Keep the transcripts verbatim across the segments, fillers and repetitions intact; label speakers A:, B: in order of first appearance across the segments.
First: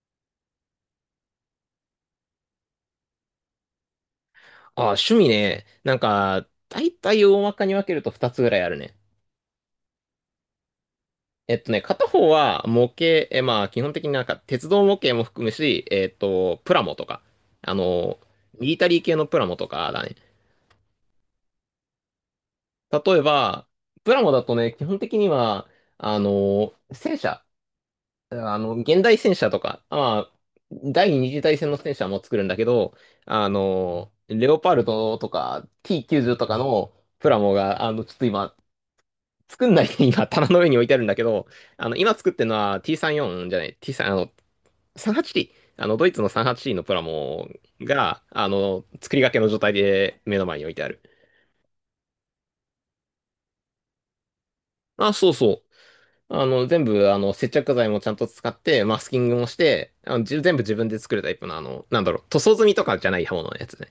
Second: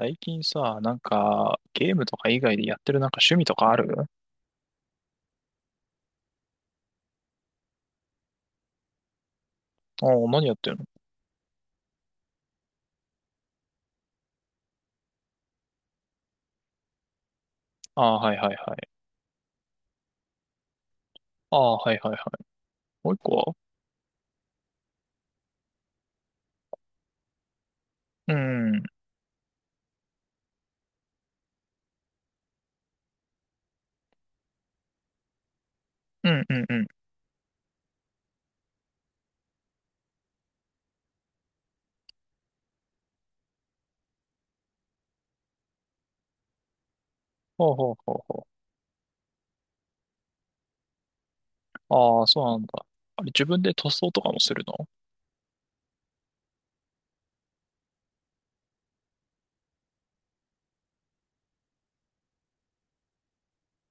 A: 最近さ、なんか、ゲームとか以外でやってるなんか趣味とかある？
B: あ、趣味ね。なんか、大体大まかに分けるとふたつぐらいあるね。
A: ああー、何やってるの？
B: えっとね、片方は模型。え、まあ基本的になんか鉄道模型も含むし、えっと、プラモとか、あ
A: あ
B: の、
A: あー、はいはい
B: ミ
A: は
B: リタ
A: い。
B: リー系のプラモとかだね。
A: ああ、はいはいはい。
B: 例
A: もう一
B: え
A: 個は？
B: ば、プラモだとね、基本的には、あの、戦車、
A: う
B: あ
A: ん、
B: の、
A: うん、
B: 現代戦車とか、まあ、第二次大戦の戦車も作るんだけど、あの、レオパルトとか
A: う
B: ティーきゅうじゅう
A: ん、
B: とか
A: うん。
B: のプラモが、あの、ちょっと今、作んないで今、棚の上に置いてあるんだけど、あの、今作ってるのは ティーさんじゅうよん じゅうよんじゃない、ティースリー、あの、さんじゅうはちティー、あの、ドイツの さんじゅうはちティー のプラモ
A: ほうほうほ
B: が、
A: うほ
B: あの、作りかけの状態で目の前に置いてある。
A: う。ああ、そうなんだ。あれ、自分で塗装とかもするの？
B: あ、そうそう。あの、全部、あの、接着剤もちゃんと使って、マスキングもして、あの、じゅ全部自分で作るタイプの、あの、なんだろう、塗装済みとかじゃない刃物のやつね。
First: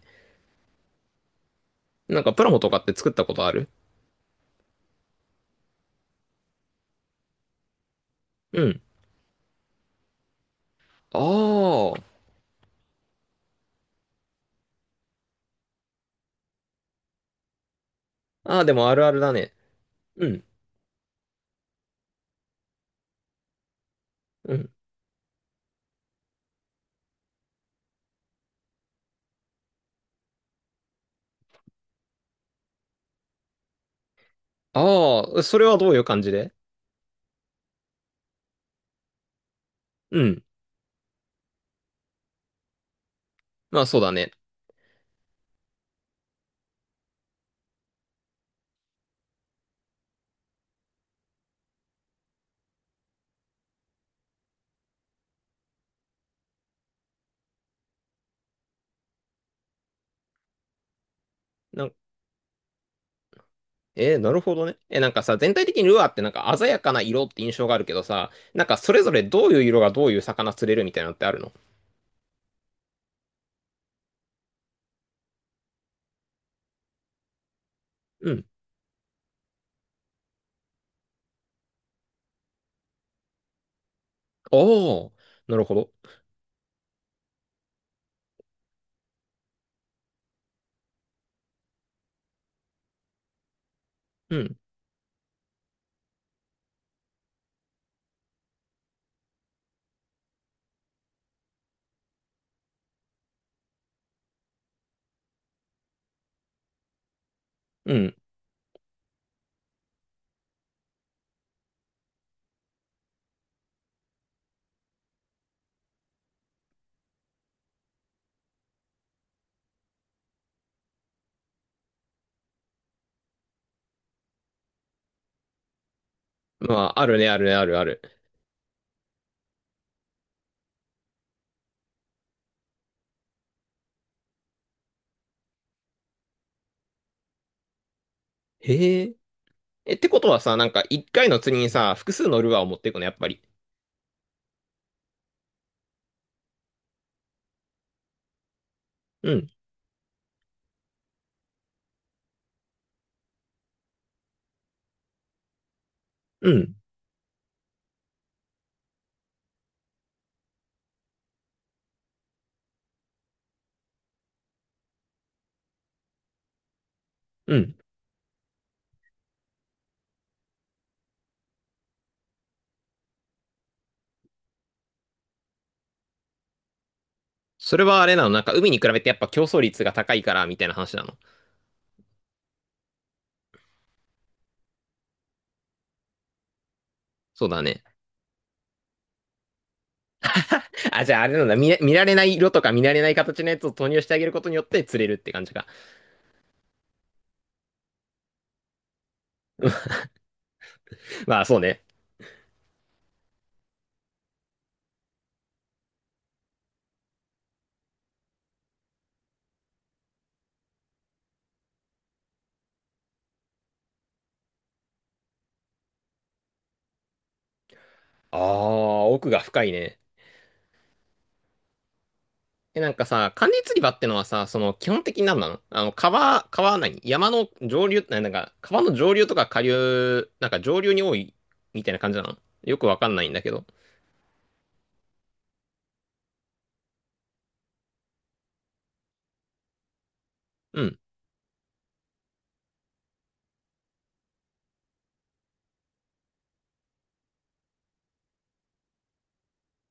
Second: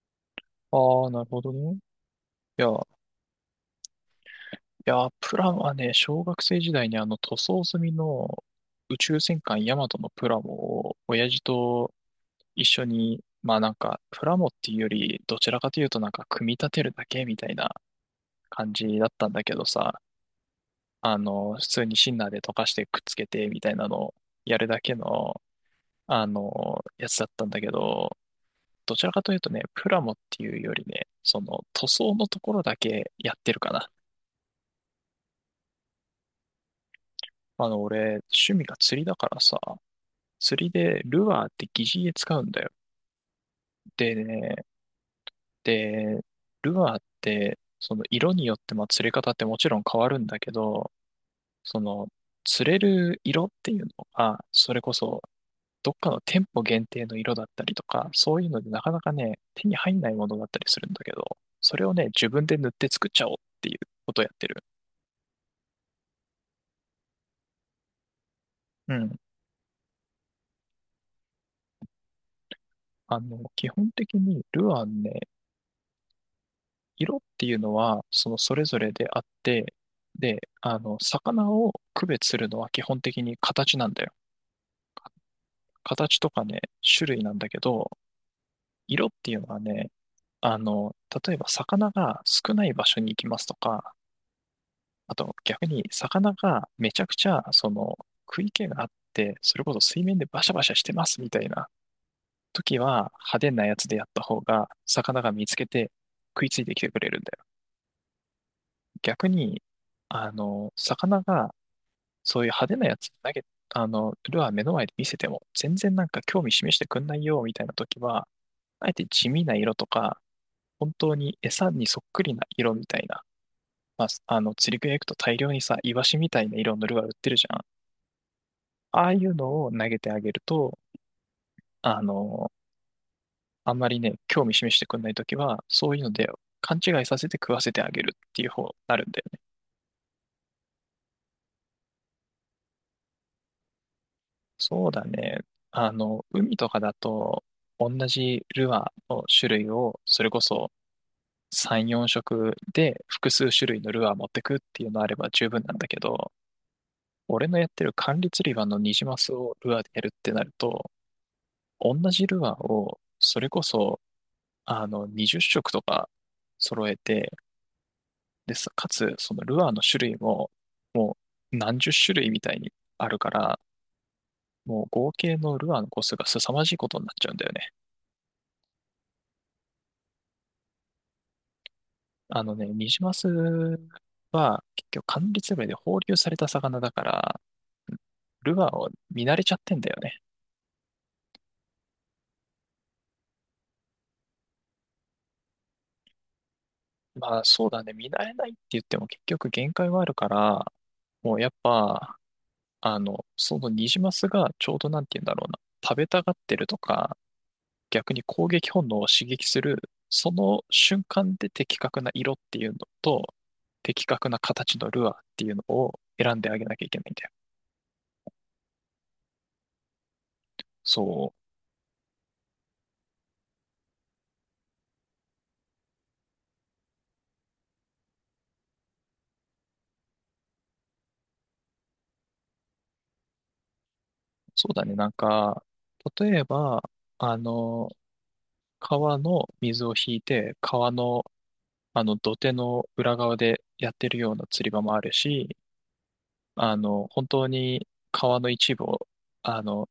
A: ああー、なるほどね。
B: なんか、プラモ
A: いや、
B: と
A: い
B: かって作ったことある？
A: や、プラはね、小学生時代にあの塗装済みの
B: うん。
A: 宇宙戦艦ヤマトのプラモを、親父
B: あ
A: と一緒に、まあなんか、プラモっていうより、どちらかというとなんか、組み立てるだけみたいな
B: あ。ああ、で
A: 感
B: もあ
A: じ
B: る
A: だっ
B: ある
A: たん
B: だ
A: だ
B: ね。
A: けどさ、
B: うん。
A: あの、普通にシンナーで溶かしてくっつけてみたいなのを
B: う
A: やる
B: ん。
A: だけの、あの、やつだったんだけど、どちらかというとね、プラモっていうよりね、その塗装のところだけやってるかな。
B: ああ、それはどういう感じで？
A: あの、俺、趣味が釣りだからさ、
B: うん。
A: 釣りでルアーって擬似餌使うんだよ。
B: まあ、そうだ
A: で
B: ね。
A: ね、で、ルアーって、その色によってまあ釣れ方ってもちろん変わるんだけど、その釣れる色っていうのが、それこそどっかの店舗限定の色だったりとか、そういうのでなかなかね、手に入んないものだったりするんだけど、それをね、自分で塗って作っちゃおうっていうこ
B: えー、
A: とをや
B: な
A: っ
B: る
A: て
B: ほ
A: る。
B: どね。え、なんかさ、全体的にルアーってなんか鮮やかな色って印象があるけどさ、なんかそ
A: う
B: れぞ
A: ん。
B: れどういう色がどういう魚釣れるみたいなのってあるの？
A: あの、基本的にルアンね、色っていうのは、そ
B: う
A: の
B: ん。
A: それぞれであって、で、あの、魚を区別するのは基本的に形なんだよ。
B: おー、なるほど。
A: 形とかね、種類なんだけど、色っていうのはね、あの、例えば魚が少ない場所に行きますとか、
B: うん。
A: あと逆に魚がめちゃくちゃその食い気があって、それこそ水面でバシャバシャしてますみたいな時は派手なやつでやった方が魚が見つけて食いついてきてくれるんだよ。
B: うん。
A: 逆に、あの、魚がそういう派手なやつ投げ、あの、ルアー目の前で見せても全然なんか興味示してくんないよみたいな時は、あえて地味な色とか、本当に餌にそっくりな色みたいな、まあ、あの釣り具屋行くと大量にさ、イワシみたいな
B: ま
A: 色のル
B: あ、
A: アー
B: あ
A: 売っ
B: る
A: て
B: ね、
A: る
B: あ
A: じ
B: るね、
A: ゃん。
B: あるある。
A: ああいうのを投げてあげると、あの、あんまりね、興味示してくれないときは、そういうので勘違いさせて食わせてあげるっていう方にな
B: へ
A: るん
B: え。
A: だよね。
B: え、ってことはさ、なんか一回の釣りにさ、複数のルアーを持っていくの、やっぱり。
A: そうだね。あの、海とかだと、同じルアーの
B: うん。
A: 種類を、それこそさん、よん色で複数種類のルアー持ってくっていうのあれば十分なんだけど、
B: うん。
A: 俺のやってる管理釣り場のニジマスをルアーでやるってなると、同じルアーを、それこそ、あの、にじゅう色とか揃えて、
B: うん。
A: でさ、かつ、そのルアーの種類も、もう何十種類みたいにあるから、もう合計のルアーの個数が凄まじいことになっちゃうんだよね。
B: それはあれなの、なんか海に比べてやっぱ競争率が高いから、みたいな話なの？
A: あのね、ニジマスは結局管理詰めで放流された魚だから、
B: そうだね。
A: ルアーを見慣れちゃってんだよね。
B: あ、じゃああれなんだ、見れ、見られない色とか見られない形のやつを投入してあげることによって釣れるって感じか。
A: まあそうだね、見慣れないって言っても結局限界はあるから、も
B: ま
A: う
B: あ
A: やっ
B: そうね。
A: ぱ、あの、そのニジマスがちょうどなんて言うんだろうな、食べたがってるとか、逆に攻撃本能を刺激する、その瞬間で的確な色っていうのと、的確な形のルアーっていうのを選んであげなきゃいけないんだよ。
B: ああ、奥が深いね。
A: そう、
B: え、なんかさ、管理釣り場ってのはさ、その基本的に何なの、あの、川、川は何山の上流、ななんか、川の上流とか下流、なんか上流に多いみたいな感じなのよくわかんないんだけど。
A: そうだね。なんか、例えば、あの、川の水を引いて、
B: う
A: 川
B: ん、
A: の、あの、土手の裏側でやってるような釣り場もあるし、あの、本当に川の一部を、あの、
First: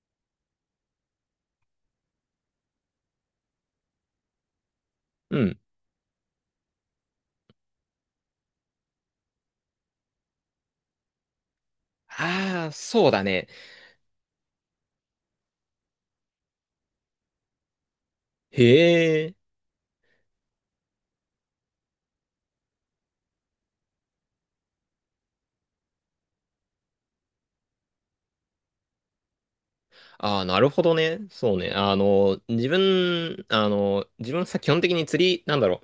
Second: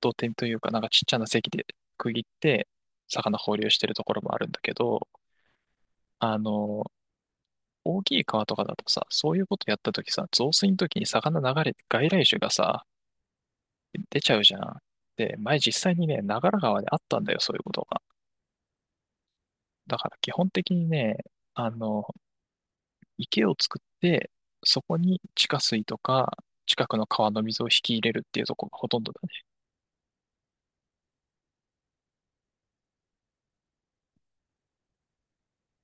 A: 土手というか、なんかちっちゃな堰で区切って、魚放流してるところもあるんだけど、
B: うん。
A: あの、大きい川とかだとさ、そういうことやったときさ、増水のときに魚流れて外来種が
B: ああ、
A: さ、
B: そうだね。
A: 出ちゃうじゃん。で、前実際にね、長良川であったんだよ、そういうことが。
B: へえ。
A: だから基本的にね、あの、池を作って、そこに地下水とか、近くの川の水を引き入れるっていうところがほとんどだね。
B: ああ、なるほどね。そうね。あの、自分、あの、自分さ、基本的に釣り、なんだろ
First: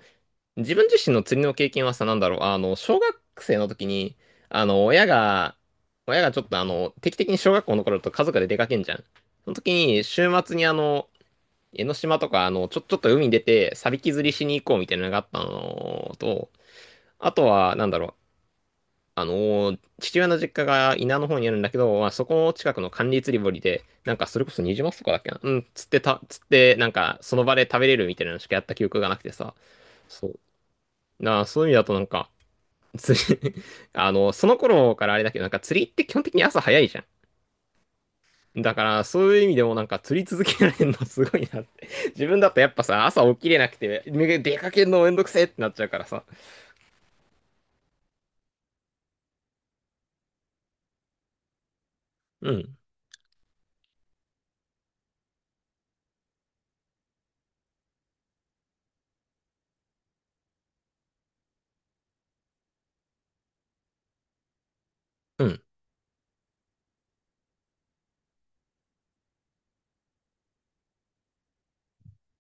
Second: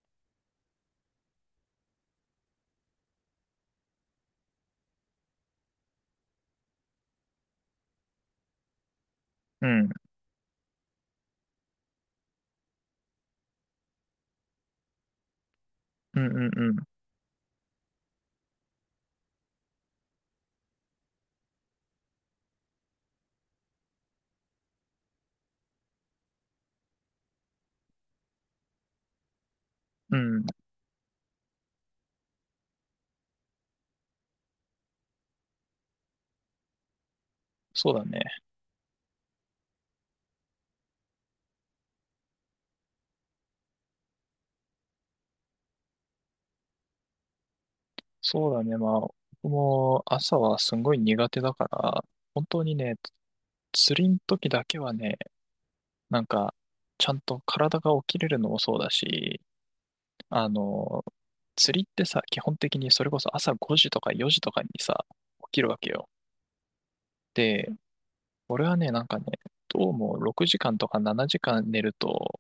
B: う。自分自身の釣りの経験はさ、なんだろう、あの、小学生の時に、あの、親が、親がちょっとあの、定期的に小学校の頃だと家族で出かけんじゃん。その時に、週末にあの、江ノ島とか、あの、ちょ、ちょっと海に出て、サビキ釣りしに行こうみたいなのがあったの
A: うん、うん、う
B: と、
A: ん、うん。
B: あとは、なんだろう、あの、父親の実家が稲の方にあるんだけど、まあ、そこの近くの管理釣り堀で、なんかそれこそニジマスとかだっけな、うん、釣ってた、釣って、なんかその場で食べれるみたいなのしかやった記憶がなくてさ、
A: う
B: そう。
A: ん、
B: なあ、そういう意味だとなんか、釣り あの、その頃からあれだけど、なんか釣りって基本的に朝早いじゃ
A: そうだね。
B: ん。だから、そういう意味でもなんか釣り続けられるのすごいなって。自分だとやっぱさ、朝起きれなくて、出かけるのめんどくせえってなっちゃうからさ。
A: そうだね。まあ、僕も朝はすんごい苦手だから、本
B: う
A: 当に
B: ん。
A: ね、釣りの時だけはね、なんか、ちゃんと体が起きれるのもそうだし、あの、釣りってさ、基本的にそれこそ朝ごじとかよじとかにさ、
B: う
A: 起き
B: ん。
A: るわけよ。で、俺はね、なんかね、どうもろくじかんとかしちじかん寝ると、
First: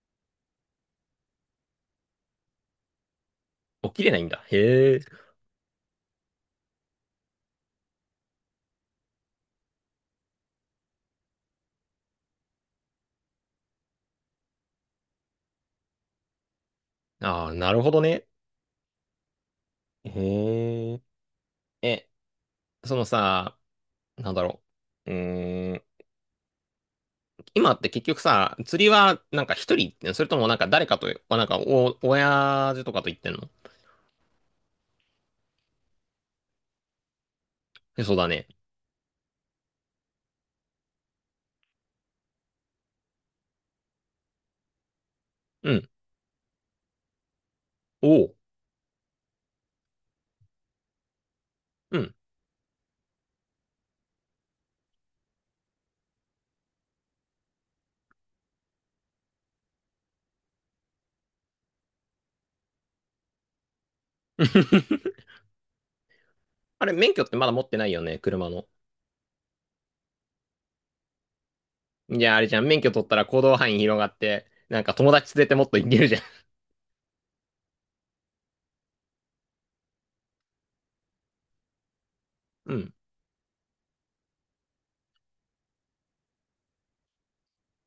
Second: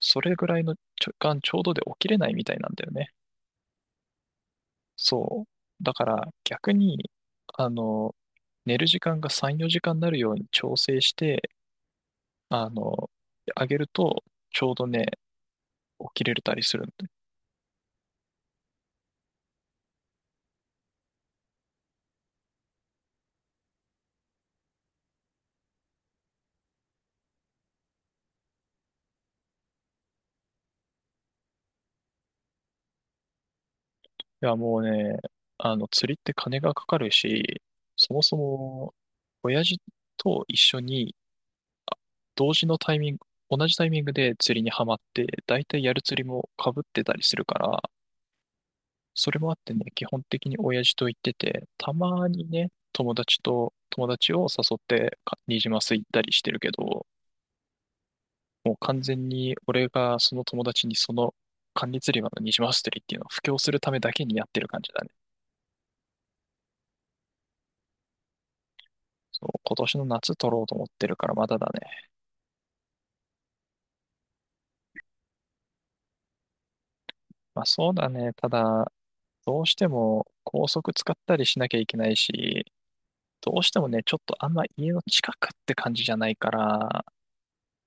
A: それぐらいの時間ちょうどで起きれないみたいなんだよね。
B: 起きれないんだ。へえ。
A: そう。だから逆に、あの、寝る時間がさん、よじかんになるように調整して、あの、あげると、ちょうどね、起きれたりする。
B: ああ、なるほどね。へえ。え、そのさ、なんだろう。うーん。今って結局さ、釣りはなんか一人行ってんの、それともなんか誰かと、あなんかお、親父とかと行ってんの？
A: いや、もうね、あの、釣りって金がかかるし、
B: えそ
A: そ
B: う
A: も
B: だ
A: そ
B: ね。
A: も、親父と一緒に、同時のタイミング、同じタイミングで釣りにはまって、大
B: う
A: 体
B: ん。
A: やる釣りも被ってたりするから、
B: おお。
A: それもあってね、基本的に親父と行ってて、た
B: うん。
A: まにね、友達と、友達を誘ってか、ニジマス行ったりしてるけど、もう完全に俺がその友達にその、管理釣り場のニジマス釣りっていうのを布教するためだけにやってる感じだね。
B: あれ、免許ってまだ持ってないよね、車の。
A: そう、今年の夏取ろうと思ってるからまだだね。
B: じゃあ、あれじゃん、免許取ったら行動範囲広がって、なんか友達連れてもっと行けるじゃん。
A: まあそうだね。ただ、どうしても高速使ったりしなきゃいけないし、
B: うん。
A: どうしてもね、ちょっとあんま家の近くって感じじゃないから、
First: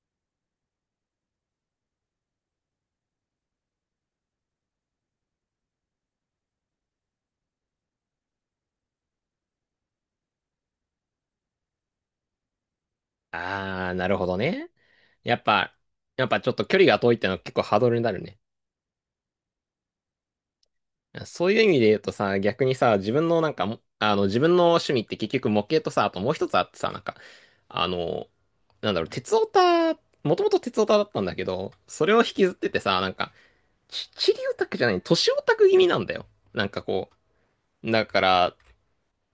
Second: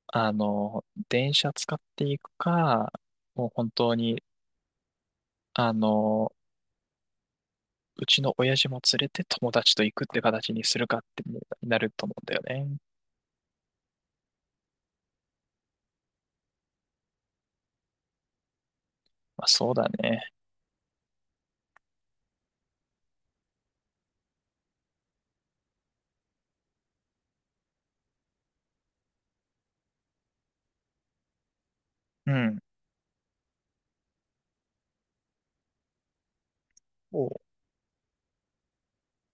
A: あの、電車使っていくか、もう本当に、あの、うちの親父も連れて友達と行くって形にするかってなると思うんだよね。
B: あー、なるほどね。やっぱ、やっぱちょっと距離が遠いってのは結構ハードルになるね。
A: まあそうだね。
B: そういう意味で言うとさ、逆にさ、自分のなんかも、あの、自分の趣味って結局模型とさ、あともう一つあってさ、なんか、あの、なんだろう、鉄オタ、もともと鉄オタだったんだけど、それを引
A: う
B: きずっ
A: ん。
B: ててさ、なんか、ち、チリオタクじゃない、都市オタク気味なんだよ。なんかこ
A: おう
B: う、だから、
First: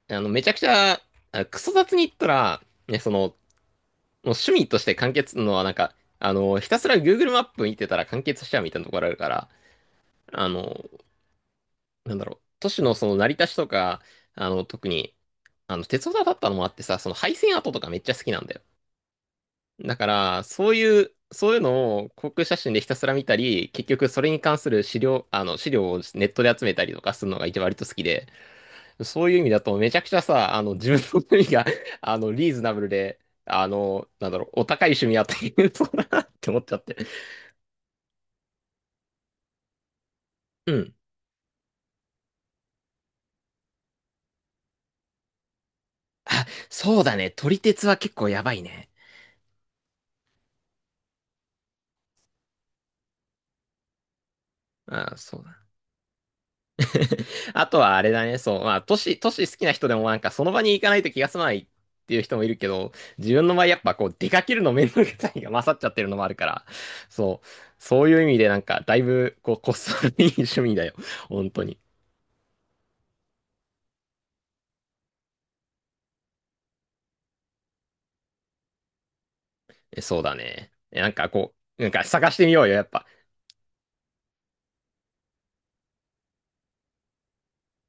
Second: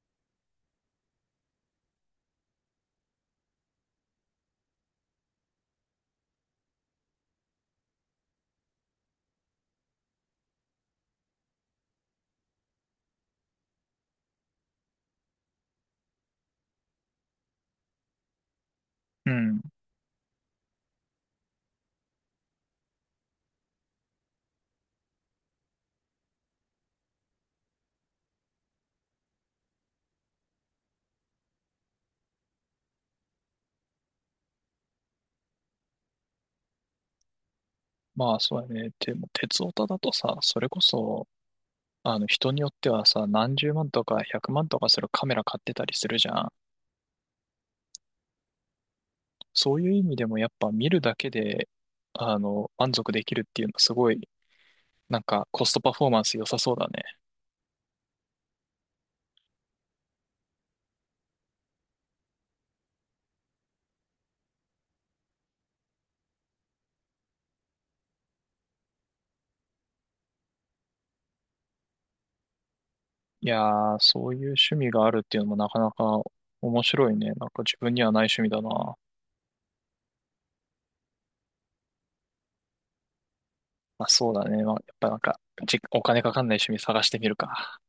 B: あの、めちゃくちゃ、あクソ雑に言ったら、ね、その、もう趣味として完結のは、なんか、あの、ひたすら Google マップ見てたら完結しちゃうみたいなところあるから、あの、なんだろう、都市のその成り立ちとか、あの、特に、あの、鉄オタだったのもあってさ、その廃線跡とかめっちゃ好きなんだよ。
A: うん。
B: だから、そういう、そういうのを航空写真でひたすら見たり、結局それに関する資料、あの、資料をネットで集めたりとかするのが一番割と好きで、そういう意味だと、めちゃくちゃさ、あの、自分の趣味が あの、リーズナブルで、あの、なんだろう、お高い趣味やっていうそうだなって思っちゃって。
A: まあそうだね。でも、鉄オタだとさ、それ
B: う
A: こ
B: ん。
A: そ、あの人によってはさ、何十万とか百万とかするカメラ買ってたりするじゃん。
B: そうだね。撮り鉄は結構やばいね。
A: そういう意味でもやっぱ見るだけで、あの、満足できるっていうのすごい、
B: ああ、
A: なん
B: そう
A: か
B: だ。
A: コストパフォーマンス良さそうだね。
B: あとはあれだね。そう、まあ、都市、都市好きな人でもなんか、その場に行かないと気が済まないっていう人もいるけど、自分の場合やっぱこう、出かけるの面倒くさいが勝っちゃってるのもあるから、そう、そういう意味でなんか、だいぶ、こう、こっそりいい趣味だよ。本当に。
A: いやー、そういう趣味があるっていうのもなかなか面白いね。なんか自分にはない趣味だな。ま
B: えそうだね。えなんかこう、なんか探してみようよ、やっぱ。
A: あそうだね。まあ、やっぱなんか、じ、お金かかんない趣味探してみるか。